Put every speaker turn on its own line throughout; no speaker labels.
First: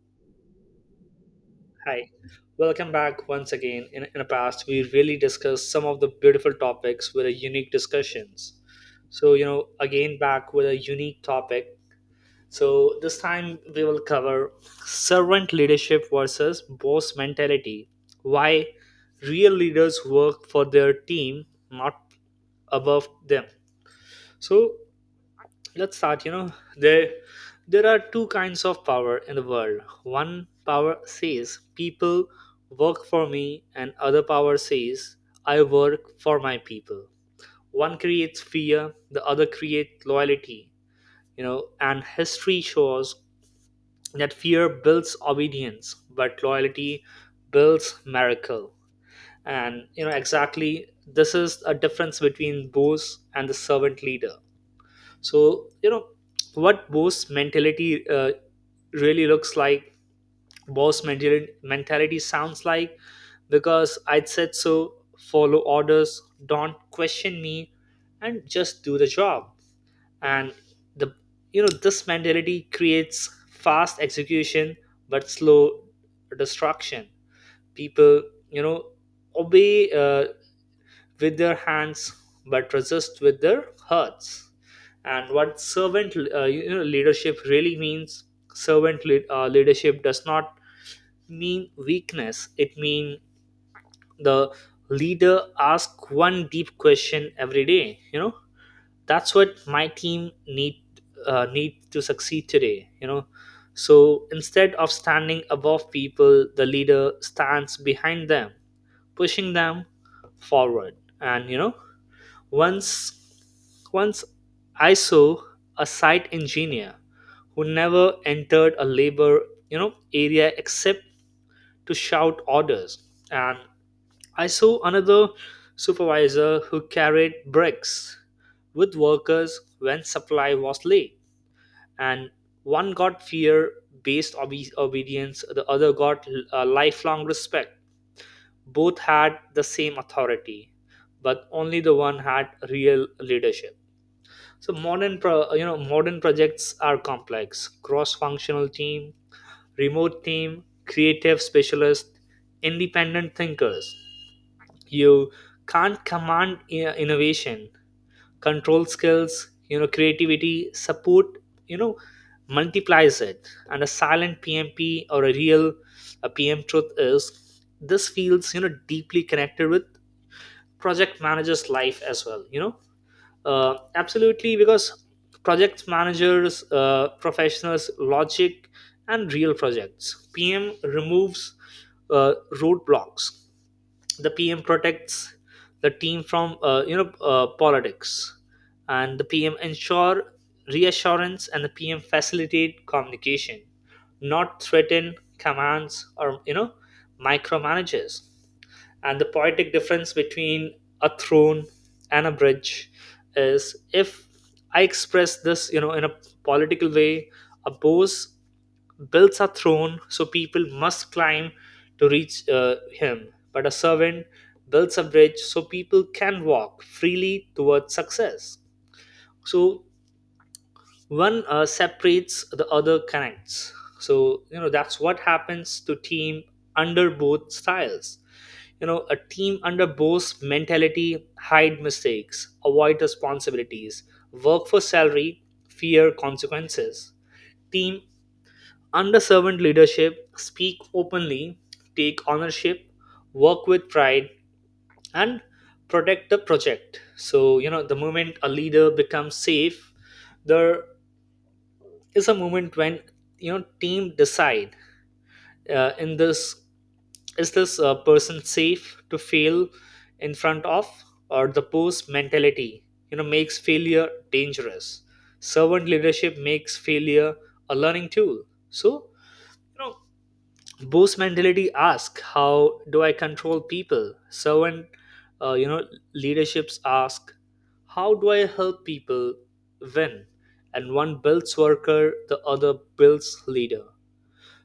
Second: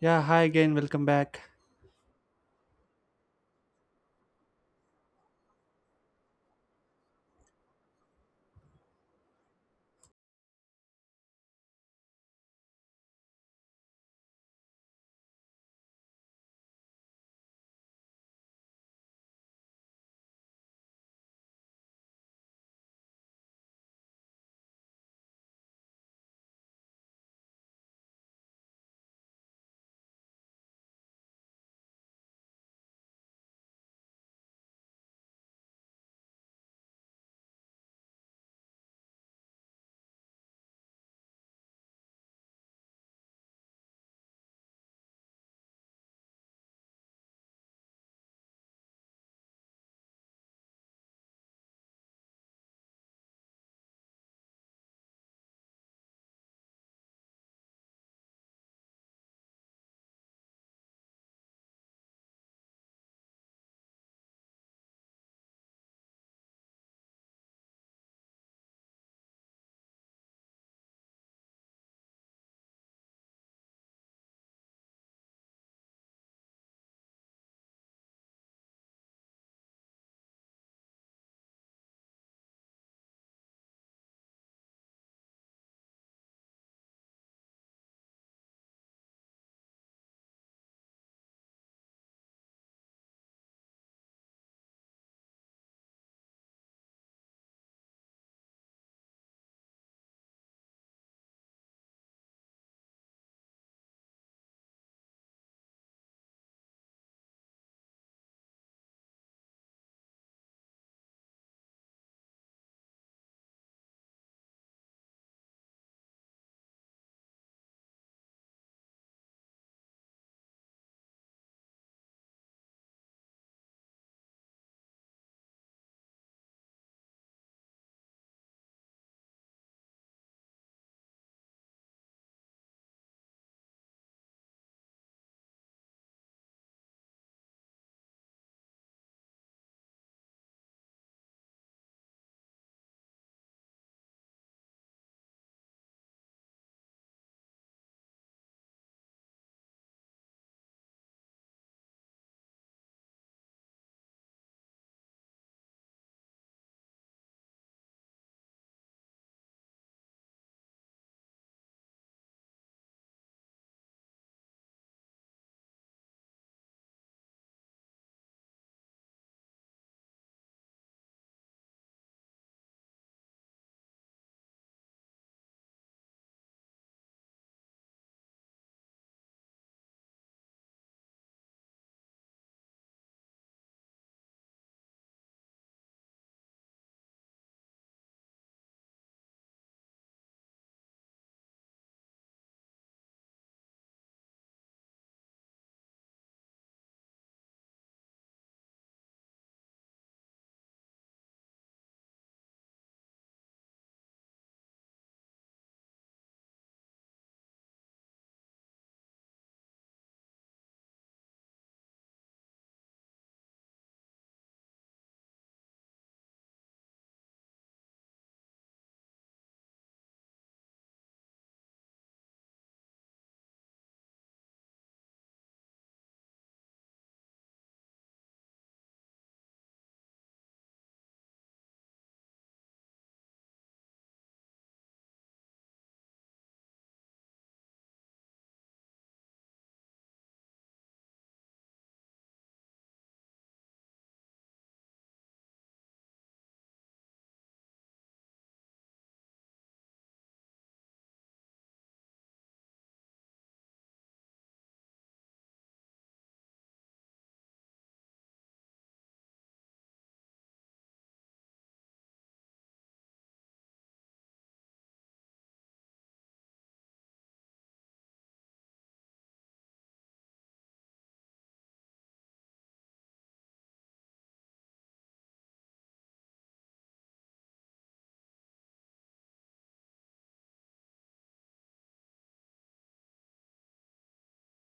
Yeah, hi again. Welcome back.
Hi, welcome back once again. In the past, we really discussed some of the beautiful topics with a unique discussions. So, you know, again back with a unique topic. So, this time we will cover servant leadership versus boss mentality. Why real leaders work for their team, not above them. So, let's start, you know, there are two kinds of power in the world. One power says people work for me, and other power says I work for my people. One creates fear, the other creates loyalty. You know, and history shows that fear builds obedience, but loyalty builds miracle. And you know exactly, this is a difference between boss and the servant leader. So you know what boss mentality really looks like. Boss mentality sounds like, because I said so, follow orders, don't question me, and just do the job. And the you know, this mentality creates fast execution but slow destruction. People, you know, obey, with their hands, but resist with their hearts. And what servant, you know, leadership really means. Leadership does not mean weakness. It means the leader asks one deep question every day, you know, that's what my team need, need to succeed today, you know. So instead of standing above people, the leader stands behind them, pushing them forward. And you know, once, once I saw a site engineer who never entered a labor, you know, area except to shout orders, and I saw another supervisor who carried bricks with workers when supply was late, and one got fear-based obedience, the other got lifelong respect. Both had the same authority, but only the one had real leadership. So you know, modern projects are complex: cross-functional team, remote team, creative specialists, independent thinkers. You can't command innovation, control skills, you know, creativity, support. You know, multiplies it, and a silent PMP or a PM truth is this feels, you know, deeply connected with project manager's life as well. You know. Absolutely, because project managers, professionals, logic, and real projects. PM removes roadblocks. The PM protects the team from, you know, politics, and the PM ensure reassurance, and the PM facilitate communication, not threaten commands or, you know, micromanages. And the poetic difference between a throne and a bridge is, if I express this, you know, in a political way, a Bose builds a throne so people must climb to reach him, but a servant builds a bridge so people can walk freely towards success. So one, separates, the other connects. So, you know, that's what happens to team under both styles. You know, a team under Bo's mentality hide mistakes, avoid responsibilities, work for salary, fear consequences. Team under servant leadership speak openly, take ownership, work with pride, and protect the project. So, you know, the moment a leader becomes safe, there is a moment when, you know, team decide, in this is this, person safe to fail in front of. Or the post mentality, you know, makes failure dangerous. Servant leadership makes failure a learning tool. So you know, boss mentality asks, how do I control people. Servant, you know, leaderships ask, how do I help people win. And one builds worker, the other builds leader.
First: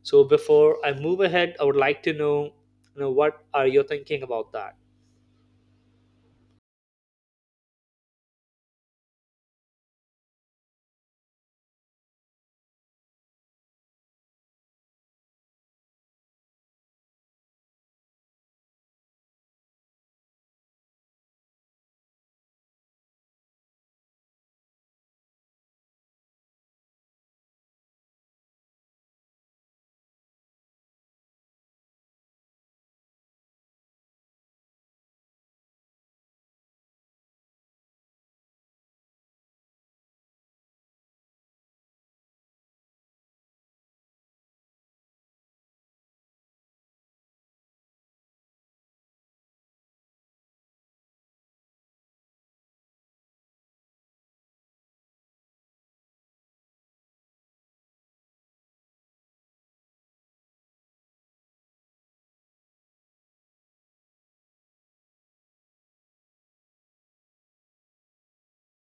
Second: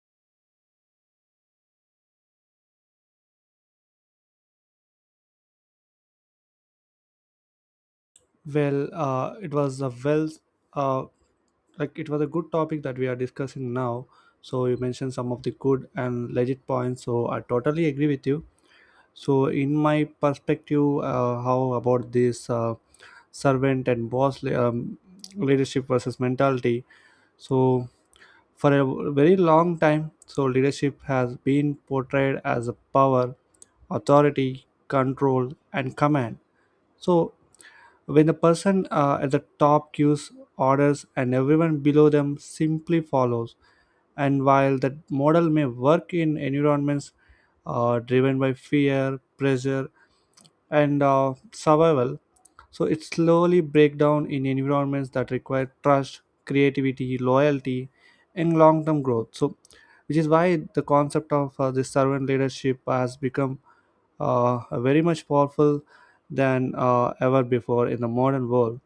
So before I move ahead, I would like to know, you know, what are you thinking about that?
Well, it was a well, uh, it was a good topic that we are discussing now. So you mentioned some of the good and legit points. So I totally agree with you. So in my perspective, how about this servant and leadership versus mentality? So for a very long time, so leadership has been portrayed as a power, authority, control, and command. So when the person at the top gives orders and everyone below them simply follows, and while that model may work in environments driven by fear, pressure, and survival, so it slowly breaks down in environments that require trust, creativity, loyalty, and long-term growth. So, which is why the concept of this servant leadership has become very much powerful than ever before in the modern world.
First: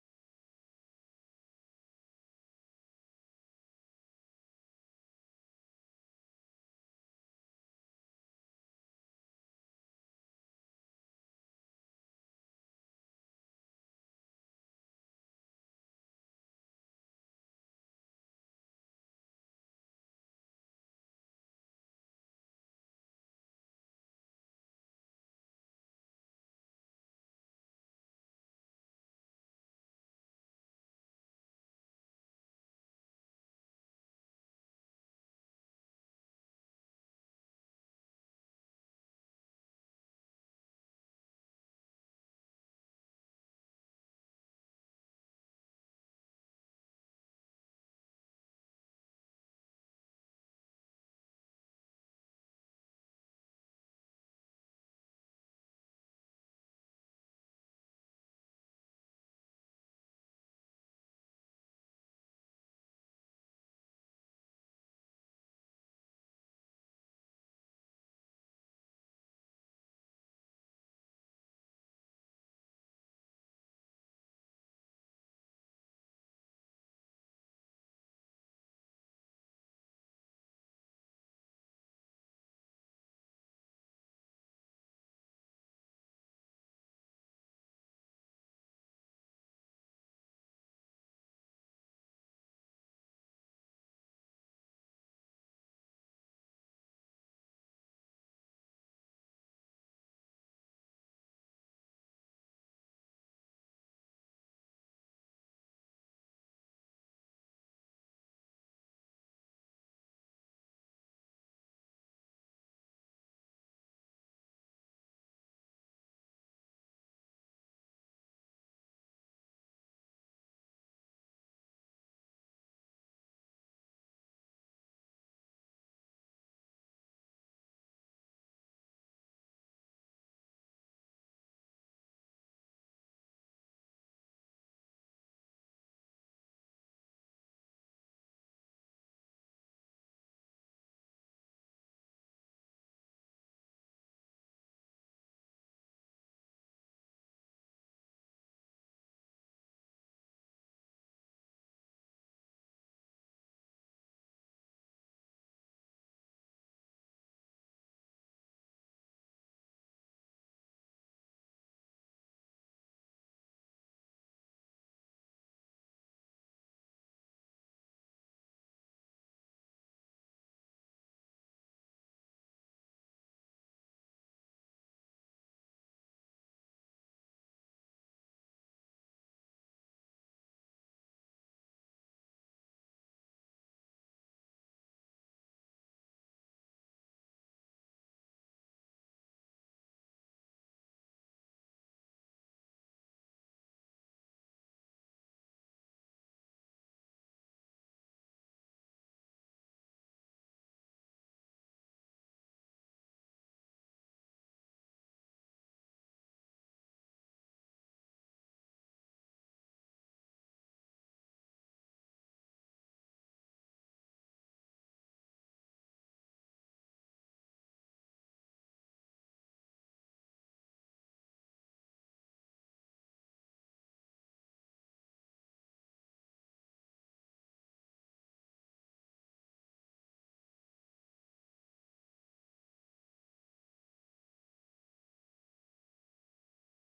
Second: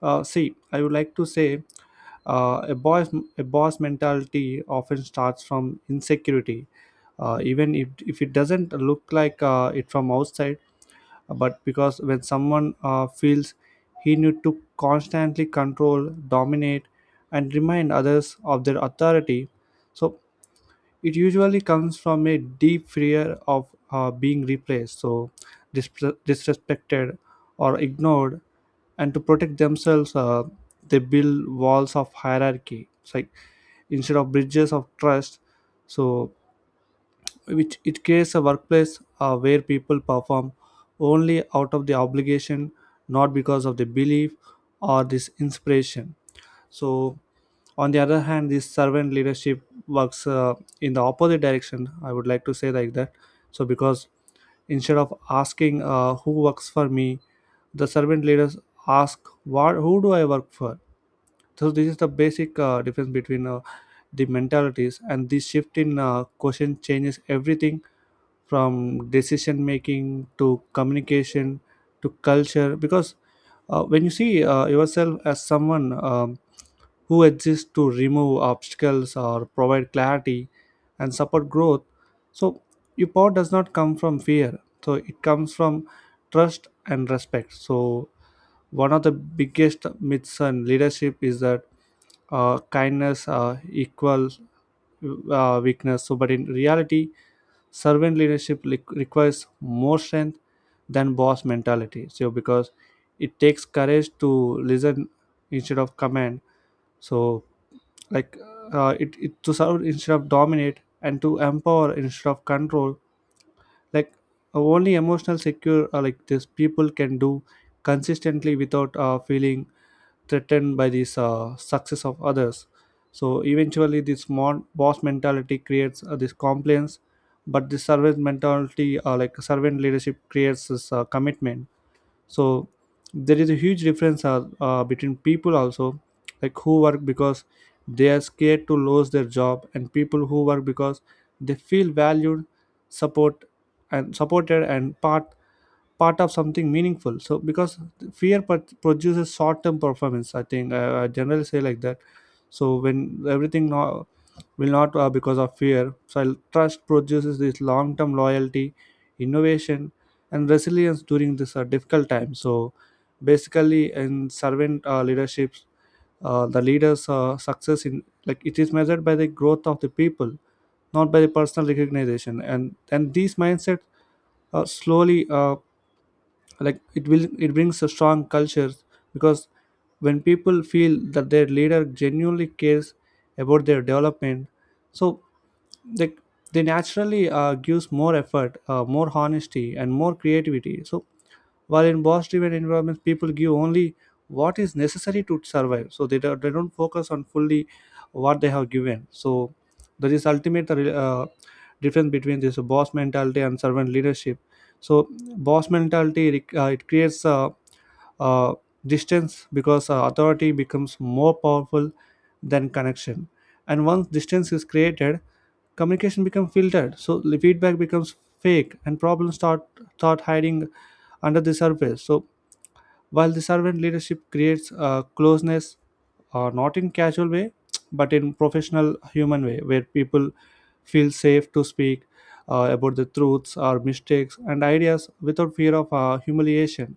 See, I would like to say uh, a boss a boss mentality often starts from insecurity, even if it doesn't look like it from outside, but because when someone feels he need to constantly control, dominate, and remind others of their authority, so it usually comes from a deep fear of being replaced, so disrespected or ignored, and to protect themselves, they build walls of hierarchy. It's like instead of bridges of trust, so which it creates a workplace where people perform only out of the obligation, not because of the belief or this inspiration. So on the other hand, this servant leadership works in the opposite direction, I would like to say like that. So because instead of asking who works for me, the servant leaders ask what, who do I work for? So this is the basic difference between the mentalities, and this shift in question changes everything, from decision making to communication to culture. Because when you see yourself as someone who exists to remove obstacles or provide clarity and support growth, so your power does not come from fear, so it comes from trust and respect. So one of the biggest myths in leadership is that kindness equals weakness, so but in reality, requires more strength than boss mentality. So because it takes courage to listen instead of command, so like it, it to serve instead of dominate and to empower instead of control. like Only emotional secure this people can do consistently without feeling threatened by this success of others. So eventually this small boss mentality creates this compliance, but the servant mentality, servant leadership creates this commitment. So there is a huge difference between people also, like who work because they are scared to lose their job, and people who work because they feel valued, support supported and part of something meaningful. So because produces short-term performance, I think, I generally say like that. So when everything now will not because of trust produces this long-term loyalty, innovation, and resilience during this difficult time. So basically in servant leaderships, the leaders success in, like it is measured by the growth of the people, not by the personal recognition. And these mindset slowly, it will, it brings a strong culture. Because when people feel that their leader genuinely cares about their development, so they they naturally gives more effort, more honesty, and more creativity. So while in boss driven environments, people give only what is necessary to survive. So they don't focus on fully what they have given. So there is ultimate difference between this boss mentality and servant leadership. So boss mentality it creates uh, distance, because authority becomes more powerful than connection, and once distance is created, communication becomes filtered, so the feedback becomes fake and problems start hiding under the surface. So while the servant leadership creates closeness, not in casual way, but in professional human way, where people feel safe to speak about the truths or mistakes and ideas without fear of humiliation.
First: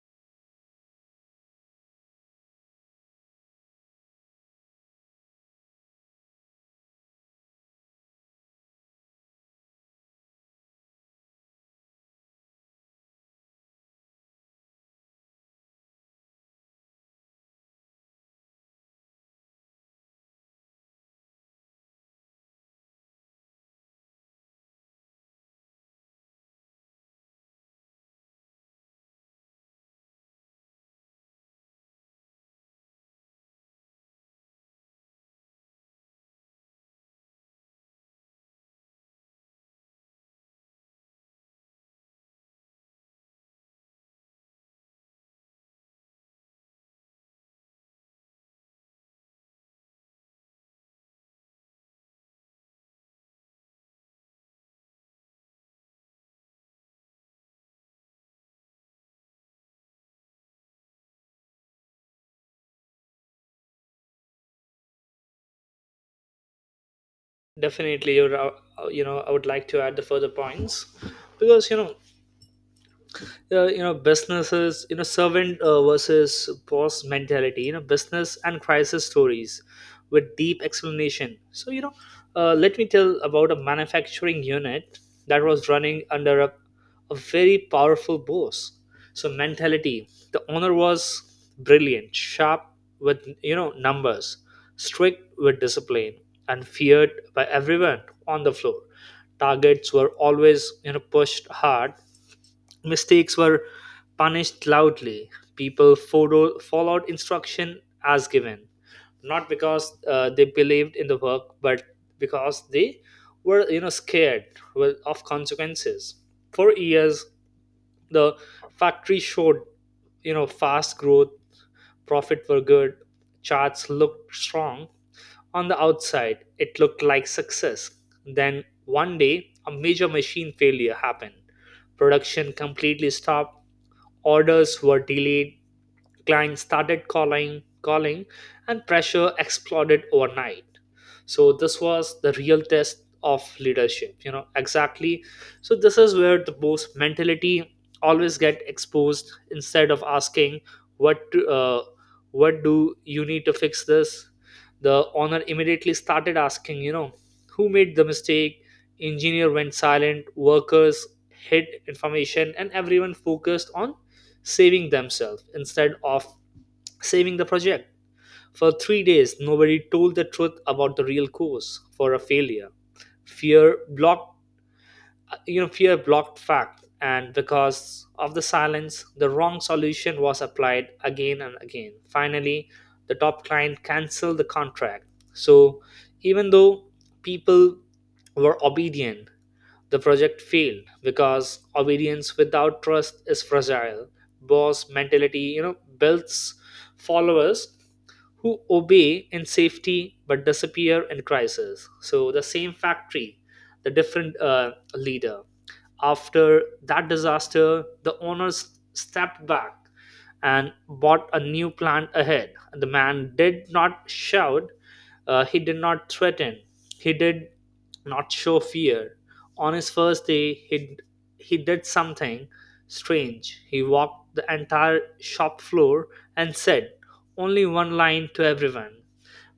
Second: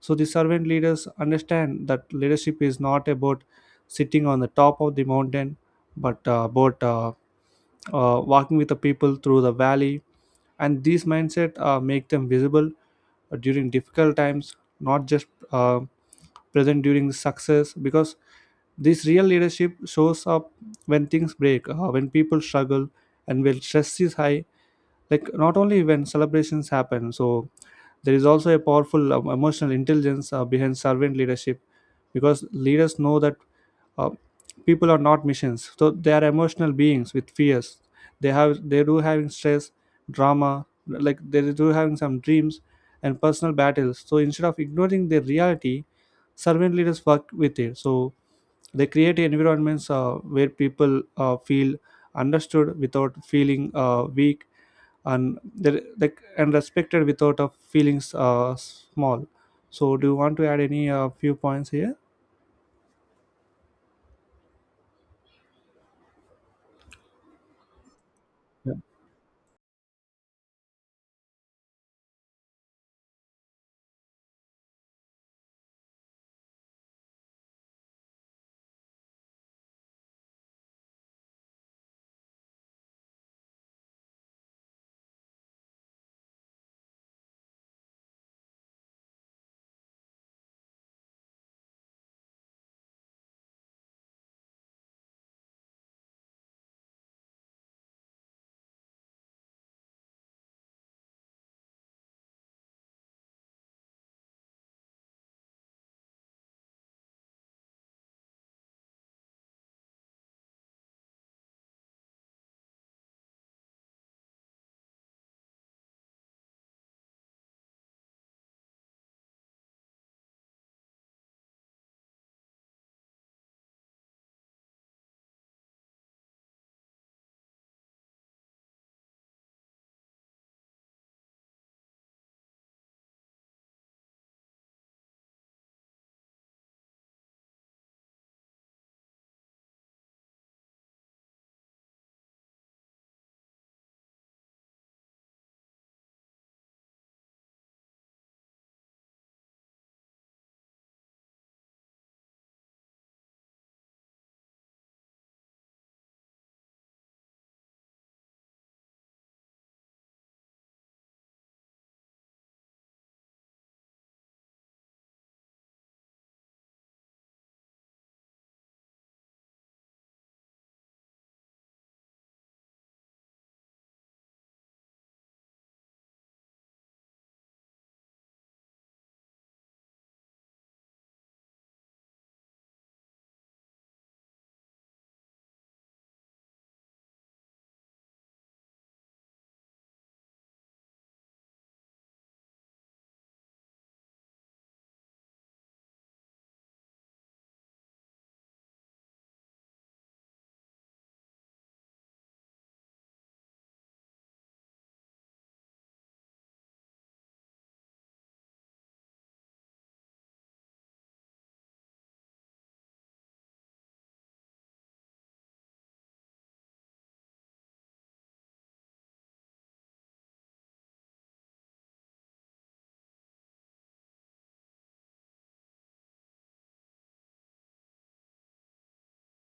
So the servant leaders understand that leadership is not about sitting on the top of the mountain, but about walking with the people through the valley. And these mindset make them visible during difficult times, not just uh, present during success. Because this real leadership shows up when things break, when people struggle, and when stress is high, like not only when celebrations happen. So there is also a powerful emotional intelligence behind servant leadership, because leaders know that uh, people are not machines, so they are emotional beings with fears. They do having stress, drama, like they do having some dreams and personal battles. So instead of ignoring their reality, servant leaders work with it. So they create environments where people feel understood without feeling weak, and respected without feeling small. So, do you want to add any few points here?
Definitely, you know, I would like to add the further points, because you know, you know, businesses, you know, servant, versus boss mentality, you know, business and crisis stories with deep explanation. So you know, let me tell about a manufacturing unit that was running under a very powerful boss, so mentality. The owner was brilliant, sharp with, you know, numbers, strict with discipline, and feared by everyone on the floor. Targets were always, you know, pushed hard. Mistakes were punished loudly. People followed instruction as given, not because, they believed in the work, but because they were, you know, scared, well, of consequences. For years, the factory showed, you know, fast growth. Profit were good, charts looked strong. On the outside it looked like success. Then one day a major machine failure happened. Production completely stopped, orders were delayed, clients started calling and pressure exploded overnight. So this was the real test of leadership, you know exactly. So this is where the boss mentality always get exposed. Instead of asking what to, uh, what do you need to fix this, the owner immediately started asking, you know, who made the mistake. Engineer went silent, workers hid information, and everyone focused on saving themselves instead of saving the project. For 3 days nobody told the truth about the real cause for a failure. Fear blocked, fact. And because of the silence, the wrong solution was applied again and again. Finally, the top client canceled the contract. So even though people were obedient, the project failed, because obedience without trust is fragile. Boss mentality, you know, builds followers who obey in safety but disappear in crisis. So the same factory, the different, leader. After that disaster, the owners stepped back and bought a new plant ahead. The man did not shout, he did not threaten, he did not show fear. On his first day, he did something strange. He walked the entire shop floor and said only one line to everyone:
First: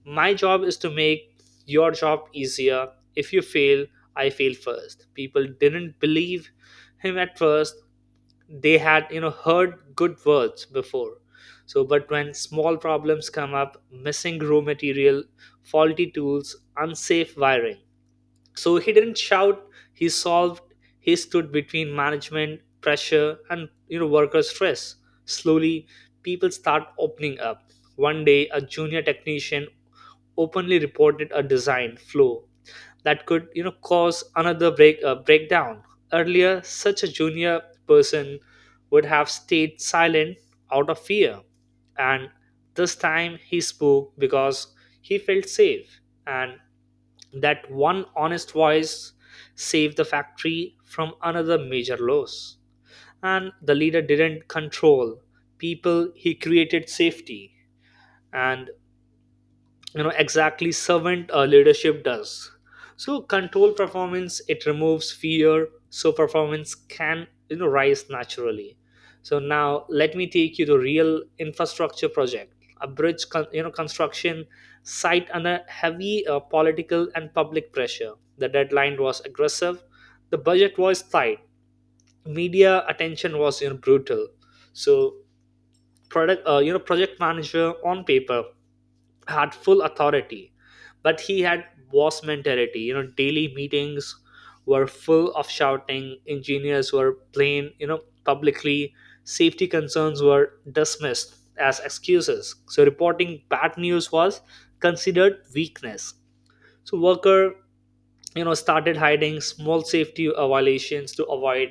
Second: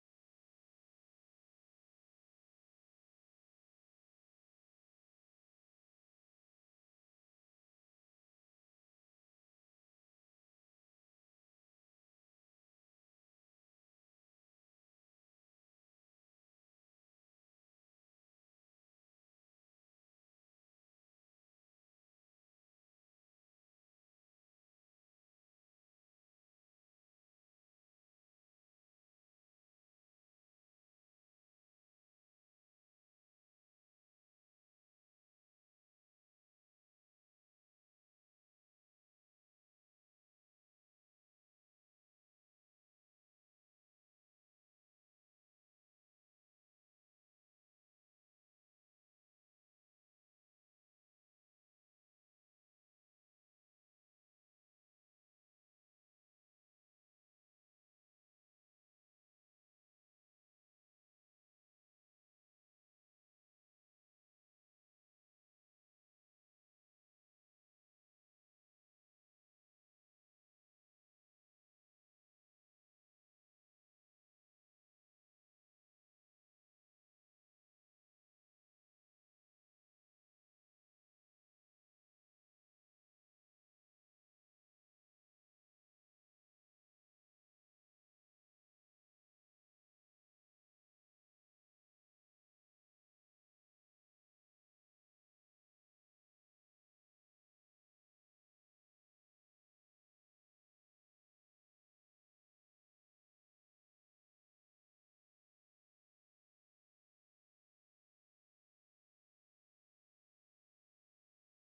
my job is to make your job easier. If you fail, I fail first. People didn't believe him at first. They had, you know, heard good words before. So, but when small problems come up, missing raw material, faulty tools, unsafe wiring. So he didn't shout, he solved, he stood between management, pressure, and, you know, worker stress. Slowly, people start opening up. One day, a junior technician openly reported a design flaw that could, you know, cause another breakdown. Earlier such a junior person would have stayed silent out of fear, and this time he spoke because he felt safe, and that one honest voice saved the factory from another major loss. And the leader didn't control people, he created safety. And you know exactly, servant, leadership does. So control performance, it removes fear, so performance can, you know, rise naturally. So now let me take you to real infrastructure project, a bridge you know, construction site under heavy, political and public pressure. The deadline was aggressive, the budget was tight, media attention was, you know, brutal. So product you know, project manager on paper had full authority, but he had boss mentality. You know, daily meetings were full of shouting, engineers were plain, you know, publicly. Safety concerns were dismissed as excuses, so reporting bad news was considered weakness. So worker, you know, started hiding small safety, violations to avoid,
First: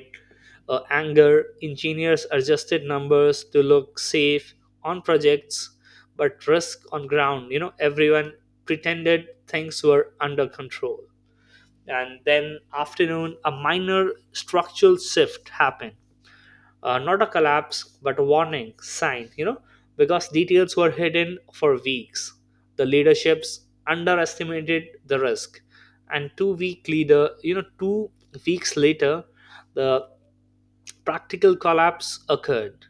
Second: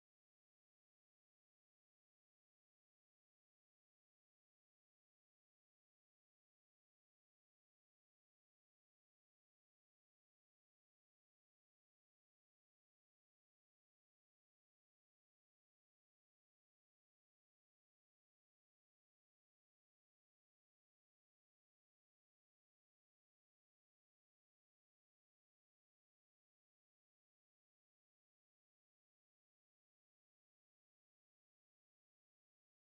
anger. Engineers adjusted numbers to look safe on projects, but risk on ground, you know, everyone pretended things were under control. And then afternoon, a minor structural shift happened, not a collapse but a warning sign, you know. Because details were hidden for weeks, the leaderships underestimated the risk. And two-week leader you know two weeks later, the practical collapse occurred.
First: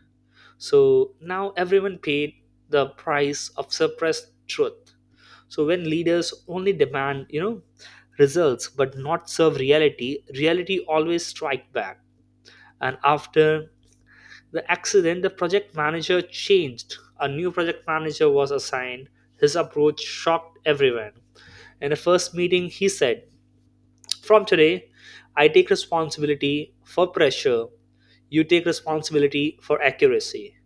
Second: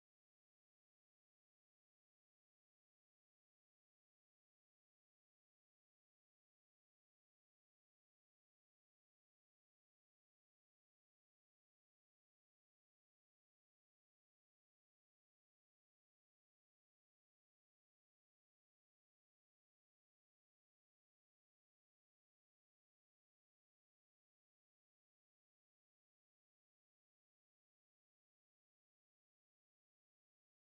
So now everyone paid the price of suppressed truth. So when leaders only demand, you know, results but not serve reality, reality always strike back. And after the accident, the project manager changed. A new project manager was assigned. His approach shocked everyone. In the first meeting, he said, from today, I take responsibility for pressure. You take responsibility for accuracy.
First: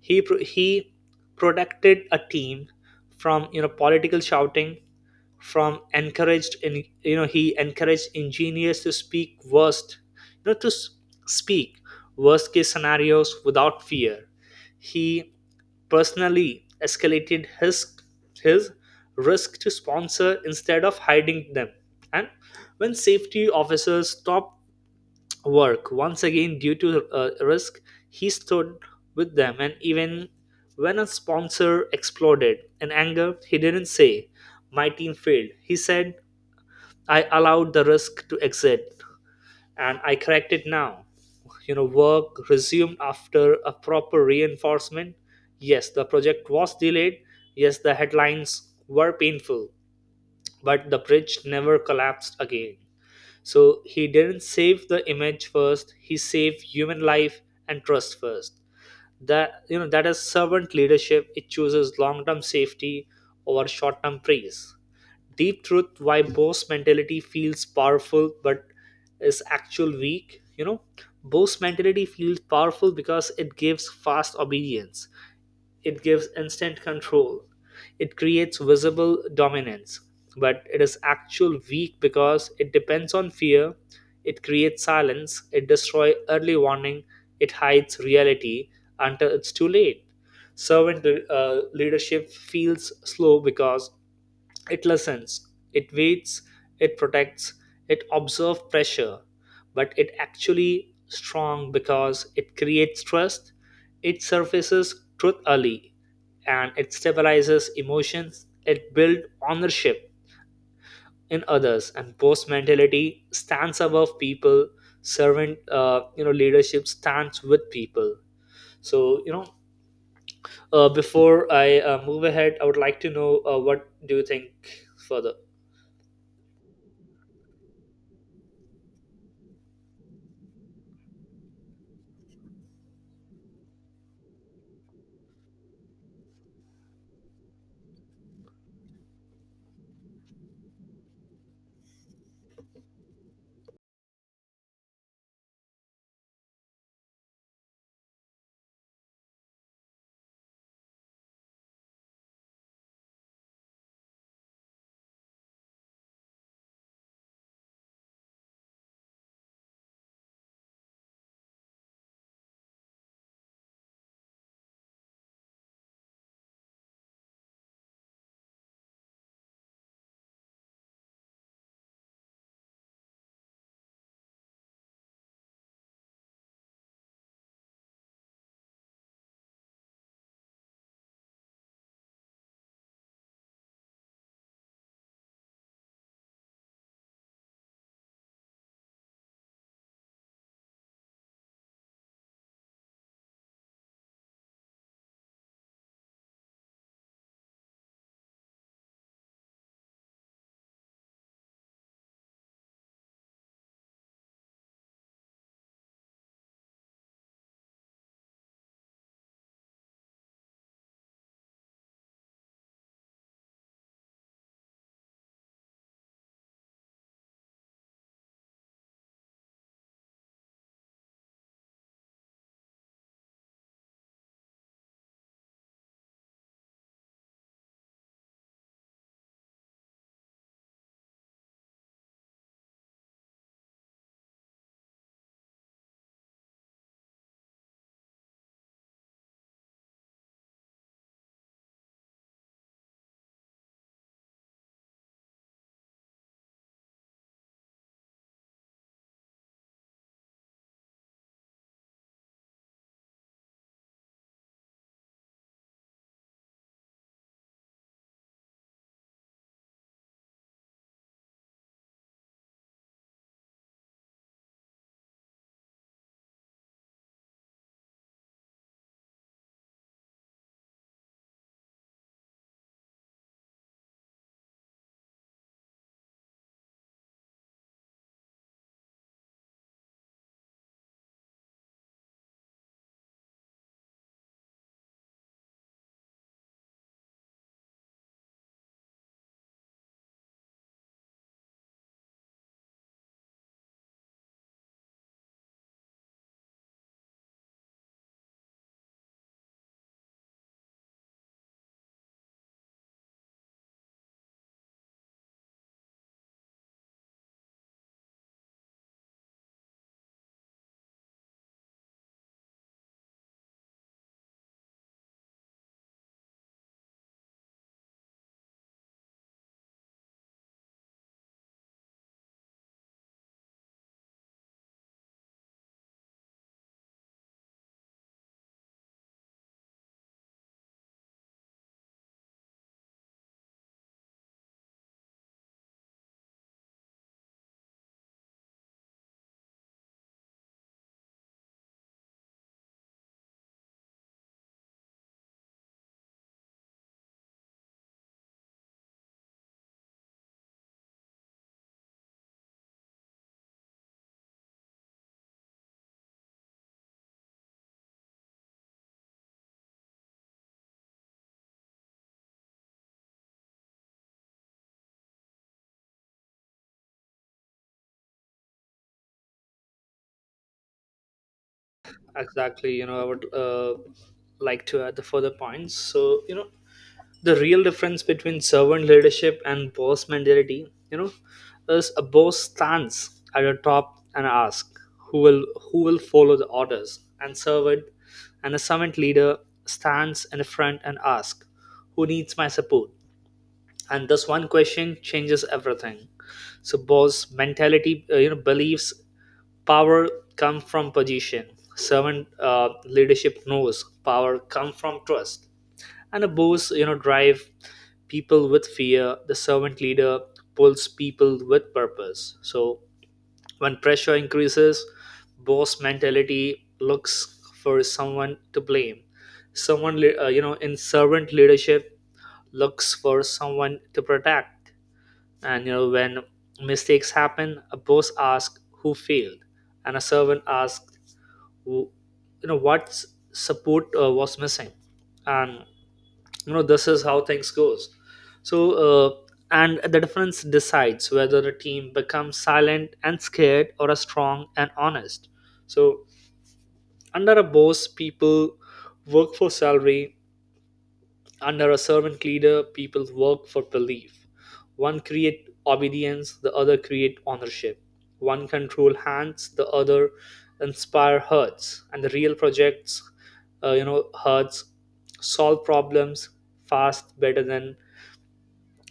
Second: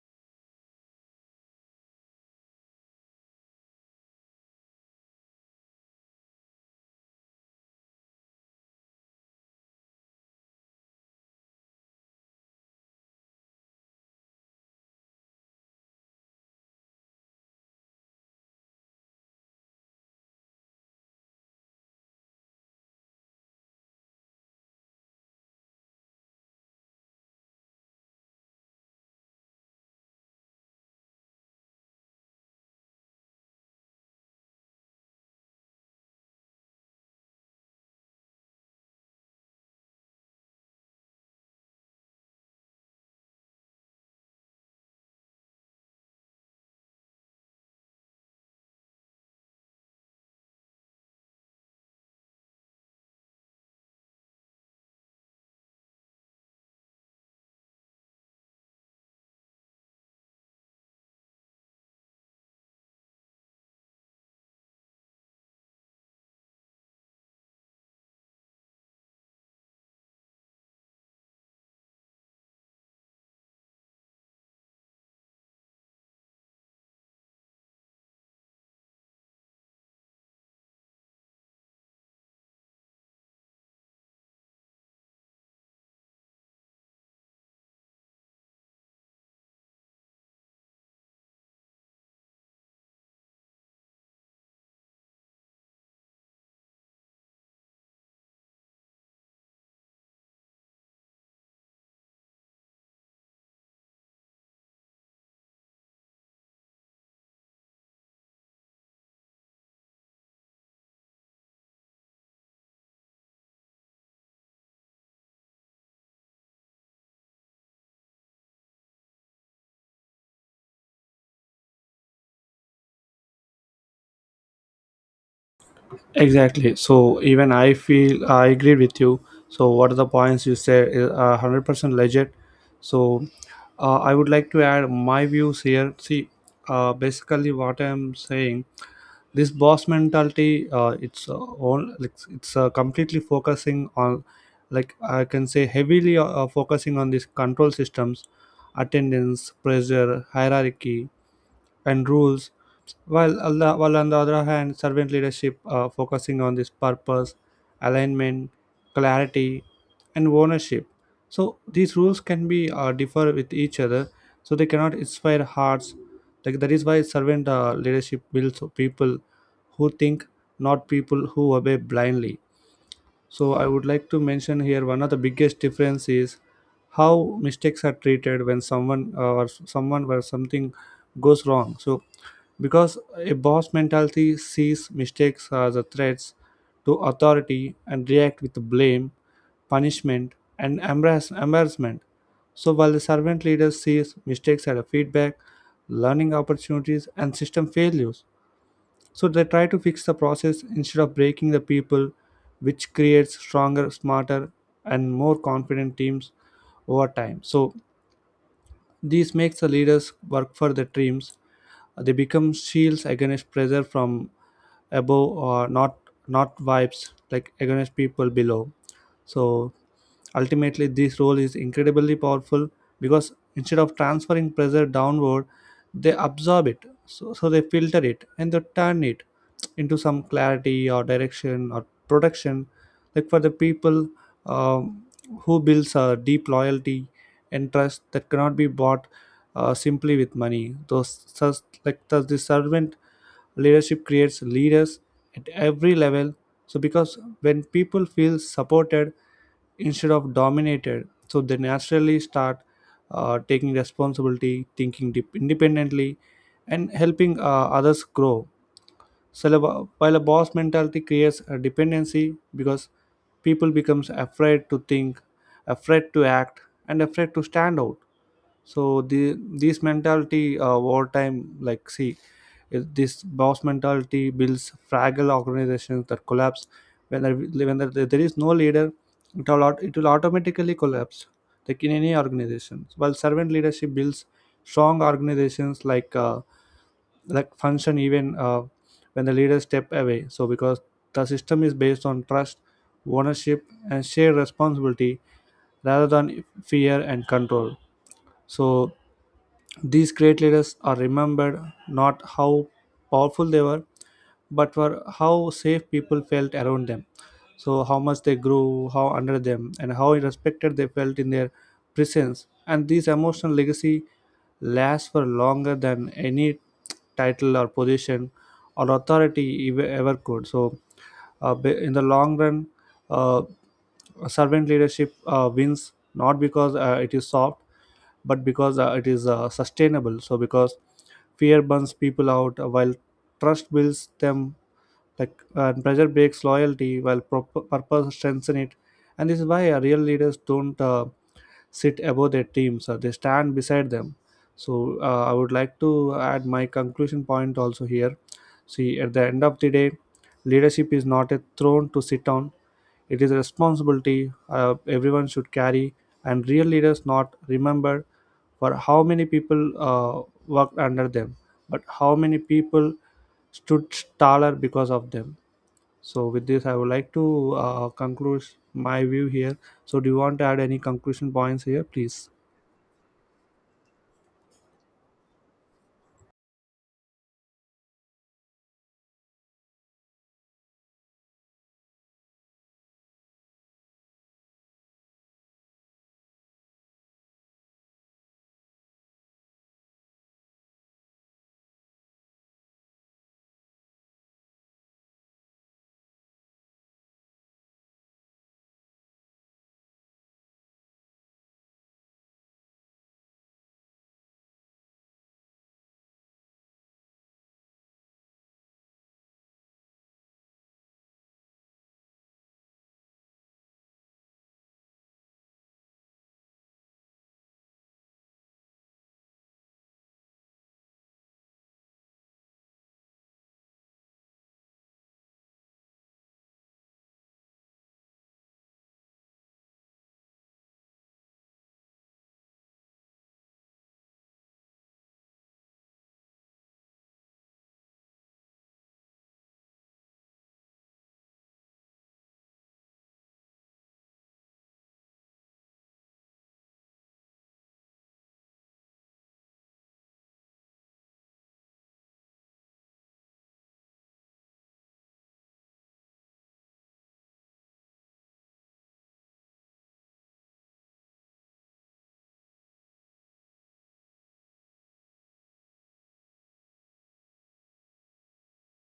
He protected a team from, you know, political shouting, from encouraged in you know he encouraged engineers to speak worst, you know to s- speak worst case scenarios without fear. He personally escalated his risk to sponsor instead of hiding them. And when safety officers stopped work once again due to, risk, he stood with them. And even when a sponsor exploded in anger, he didn't say, my team failed. He said, I allowed the risk to exist, and I correct it now. You know, work resumed after a proper reinforcement. Yes, the project was delayed. Yes, the headlines were painful, but the bridge never collapsed again. So he didn't save the image first, he saved human life and trust first. That, you know, that is servant leadership. It chooses long-term safety over short-term praise. Deep truth, why Bose mentality feels powerful but is actual weak. You know, Bose mentality feels powerful because it gives fast obedience, it gives instant control, it creates visible dominance, but it is actual weak because it depends on fear, it creates silence, it destroys early warning, it hides reality until it's too late. Servant leadership feels slow because it listens, it waits, it protects, it observes pressure, but it actually strong because it creates trust, it surfaces truth early, and it stabilizes emotions, it builds ownership in others, and post mentality stands above people. Servant, leadership stands with people. So you know, before I move ahead, I would like to know, what do you think further?
Exactly. So even I feel I agree with you. So what are the points you said? Is Are 100% legit. So I would like to add my views here. See, basically what I'm saying, this boss mentality, it's all like it's completely focusing on, like I can say heavily focusing on these control systems, attendance pressure, hierarchy, and rules. While on the other hand, servant leadership focusing on this purpose, alignment, clarity, and ownership. So these rules can be differ with each other, so they cannot inspire hearts. Like that is why servant leadership builds people who think, not people who obey blindly. So I would like to mention here, one of the biggest difference is how mistakes are treated when someone or someone where something goes wrong. So because a boss mentality sees mistakes as a threats to authority and react with blame, punishment, and embarrassment. So while the servant leader sees mistakes as a feedback, learning opportunities, and system failures. So they try to fix the process instead of breaking the people, which creates stronger, smarter, and more confident teams over time. So this makes the leaders work for their dreams. They become shields against pressure from above, or not not vibes like against people below. So ultimately, this role is incredibly powerful because instead of transferring pressure downward, they absorb it. So they filter it and they turn it into some clarity or direction or protection. Like for the people, um, who builds a deep loyalty and trust that cannot be bought simply with money. Those such like Thus the servant leadership creates leaders at every level. So because when people feel supported instead of dominated, so they naturally start taking responsibility, thinking dep independently, and helping others grow. So while a boss mentality creates a dependency, because people becomes afraid to think, afraid to act, and afraid to stand out. So the this mentality, wartime like see, this boss mentality builds fragile organizations that collapse when there is no leader, it will automatically collapse, like in any organization. While servant leadership builds strong organizations, like function even when the leaders step away. So because the system is based on trust, ownership, and shared responsibility, rather than fear and control. So these great leaders are remembered not how powerful they were, but for how safe people felt around them. So, how much they grew, how under them, and how respected they felt in their presence. And this emotional legacy lasts for longer than any title or position or ever could. So, in the long run, uh, servant leadership wins, not because it is soft, but because it is sustainable. So because fear burns people out, while trust builds them. Pressure breaks loyalty, while purpose strengthens it. And this is why real leaders don't sit above their teams, they stand beside them. So I would like to add my conclusion point also here. See, at the end of the day, leadership is not a throne to sit on, it is a responsibility everyone should carry, and real leaders not remembered for how many people worked under them, but how many people stood taller because of them. So, with this, I would like to conclude my view here. So, do you want to add any conclusion points here, please?
Exactly, I would like to add the further points. So, you know, the real difference between servant leadership and boss mentality, you know, is a boss stands at the top and asks who will follow the orders, and servant and a servant leader stands in the front and asks who needs my support. And this one question changes everything. So boss mentality, believes power come from position. Servant leadership knows power come from trust. And a boss, drive people with fear. The servant leader pulls people with purpose. So when pressure increases, boss mentality looks for someone to blame. Someone, lea- you know, in servant leadership, looks for someone to protect. And, you know, when mistakes happen, a boss asks who failed, and a servant asks, who, you know, what support was missing. And, you know, this is how things goes. So uh, and the difference decides whether a team becomes silent and scared or a strong and honest. So under a boss, people work for salary. Under a servant leader, people work for belief. One create obedience, the other create ownership. One control hands, the other inspire hearts. And the real projects, hearts solve problems fast better than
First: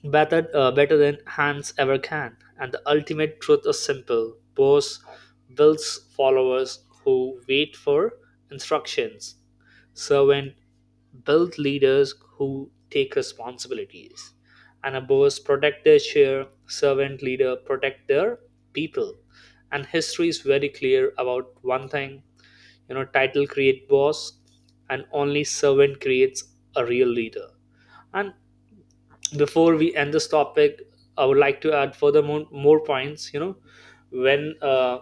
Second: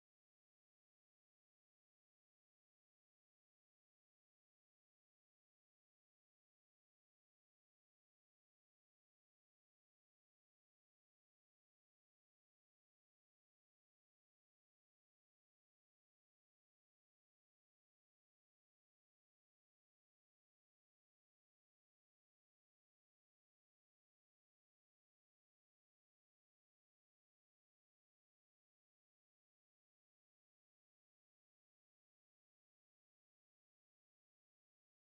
better than hands ever can. And the ultimate truth is simple. Bose builds followers who wait for instructions, servant build leaders who take responsibilities, and a Bose protect their share, servant leader protect their people. And history is very clear about one thing. You know, title create boss, and only servant creates a real leader. And before we end this topic, I would like to add further, more points. You know, when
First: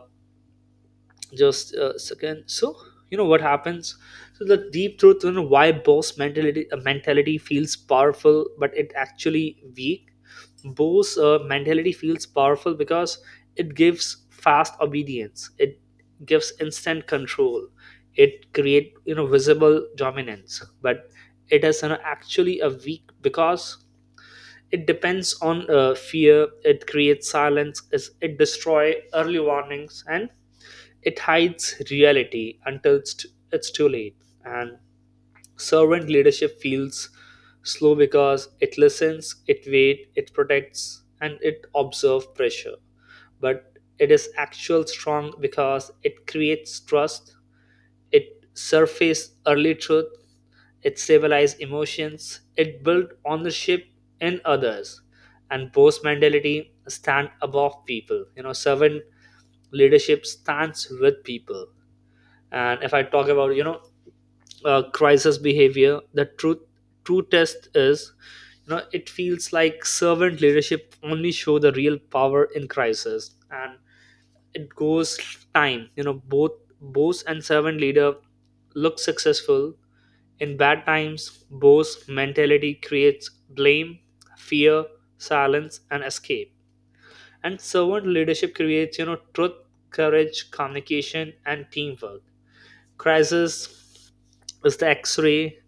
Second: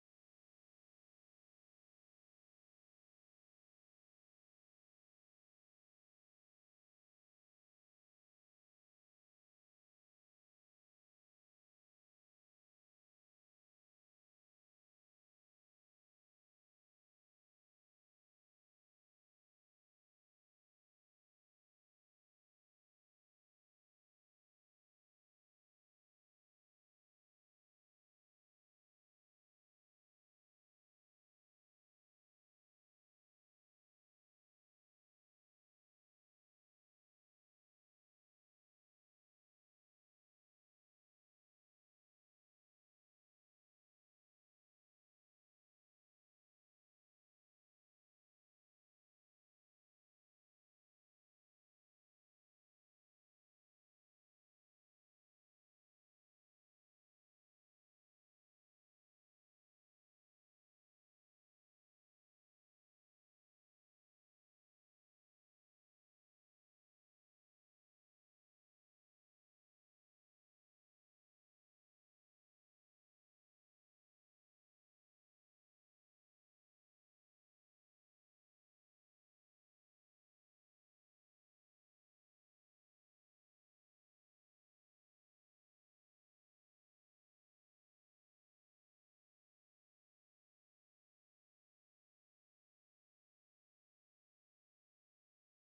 just a second. So, you know, what happens. So the deep truth, you know, why boss mentality feels powerful but it actually weak. Boss mentality feels powerful because it gives fast obedience, it gives instant control, it create, you know, visible dominance, but it is, you know, actually a weak, because it depends on fear, it creates silence it destroys early warnings, and it hides reality until it's too late. And servant leadership feels slow because it listens, it waits, it protects, and it observes pressure, but it is actual strong because it creates trust, it surfaces early truth, it civilized emotions, it built ownership in others. And post mentality stand above people. You know, servant leadership stands with people. And if I talk about, you know, crisis behavior, the truth true test is, you know, it feels like servant leadership only show the real power in crisis. And it goes time, you know, both boss and servant leader look successful. In bad times, Bo's mentality creates blame, fear, silence, and escape. And servant leadership creates, you know, truth, courage, communication, and teamwork. Crisis is the X-ray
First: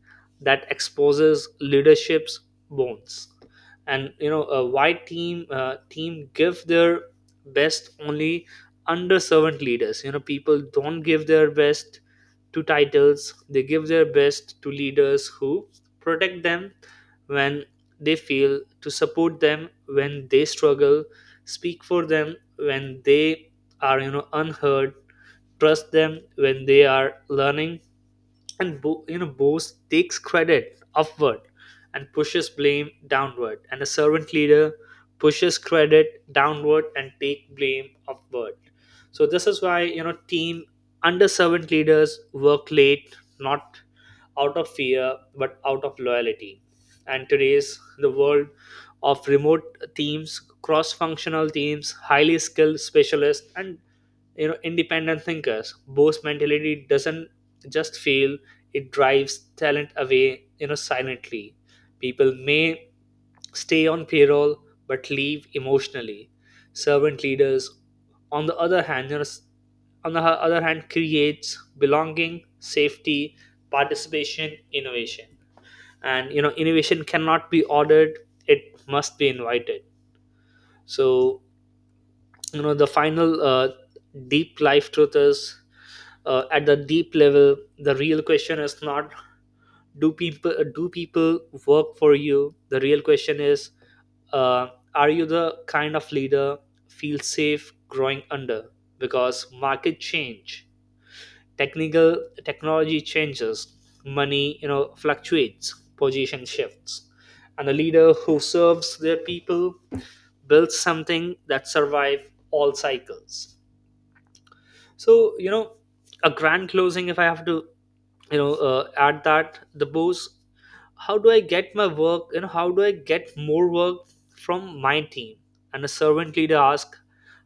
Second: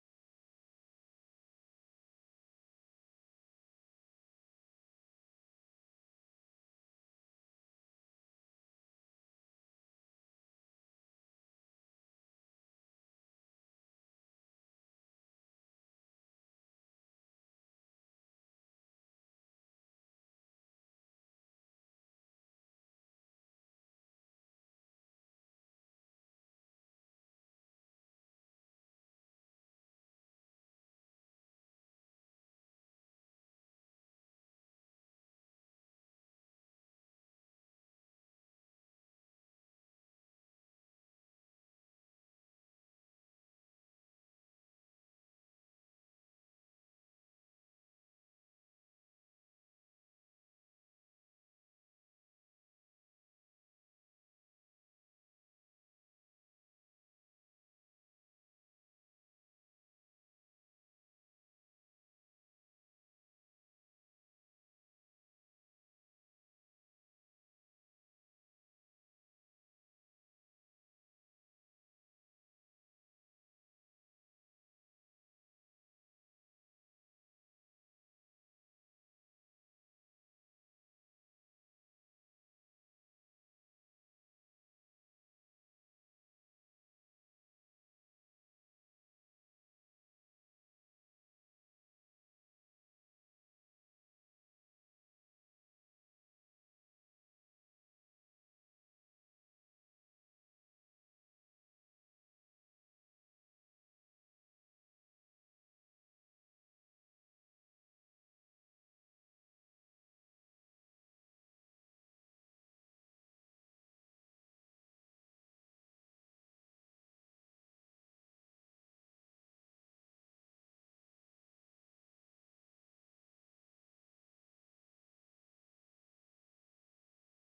that exposes leadership's bones. And, you know, a white team give their best only under servant leaders. You know, people don't give their best to titles. They give their best to leaders who protect them when they fail, to support them when they struggle, speak for them when they are, you know, unheard, trust them when they are learning. And bo- you know boast takes credit upward and pushes blame downward, and a servant leader pushes credit downward and take blame upward. So this is why, you know, team under servant leaders work late not out of fear but out of loyalty. And today's the world of remote teams, cross functional teams, highly skilled specialists, and, you know, independent thinkers. Boss mentality doesn't just fail, it drives talent away, you know, silently. People may stay on payroll but leave emotionally. Servant leaders, on the other hand, other hand, creates belonging, safety, participation, innovation. And, you know, innovation cannot be ordered, it must be invited. So, you know, the final deep life truth is, at the deep level, the real question is not do people work for you. The real question is, uh, are you the kind of leader feel safe growing under? Because market change, technical technology changes, money, you know, fluctuates, position shifts. And a leader who serves their people builds something that survive all cycles. So, you know, a grand closing. If I have to, you know, add, that the boss. How do I get my work? You know, how do I get more work from my team? And a servant leader asks,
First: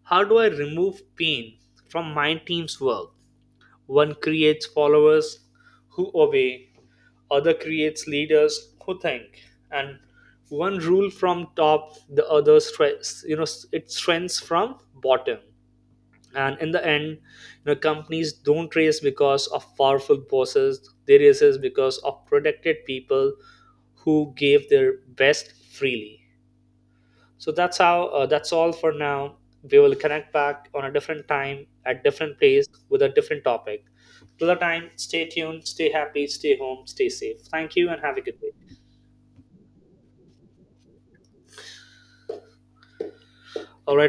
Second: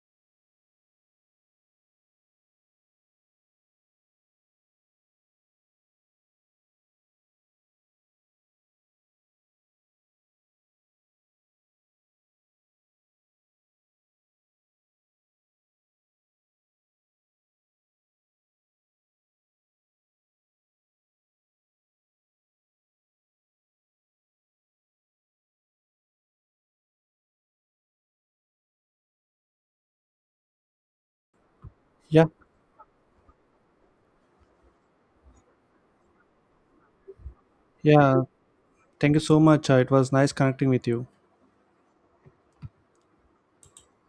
how do I remove pain from my team's work? One creates followers who obey, other creates leaders who think. And one rule from top, the other stress, you know, it strengths from bottom. And in the end, you know, companies don't race because of powerful bosses, they races because of protected people who gave their best freely. So that's how, that's all for now. We will connect back on a different time at
Yeah,
different place with a different topic. Till the time, stay tuned, stay happy, stay home, stay safe, thank you and have a
yeah.
good day.
Thank you so much. It was nice connecting with you.
All right.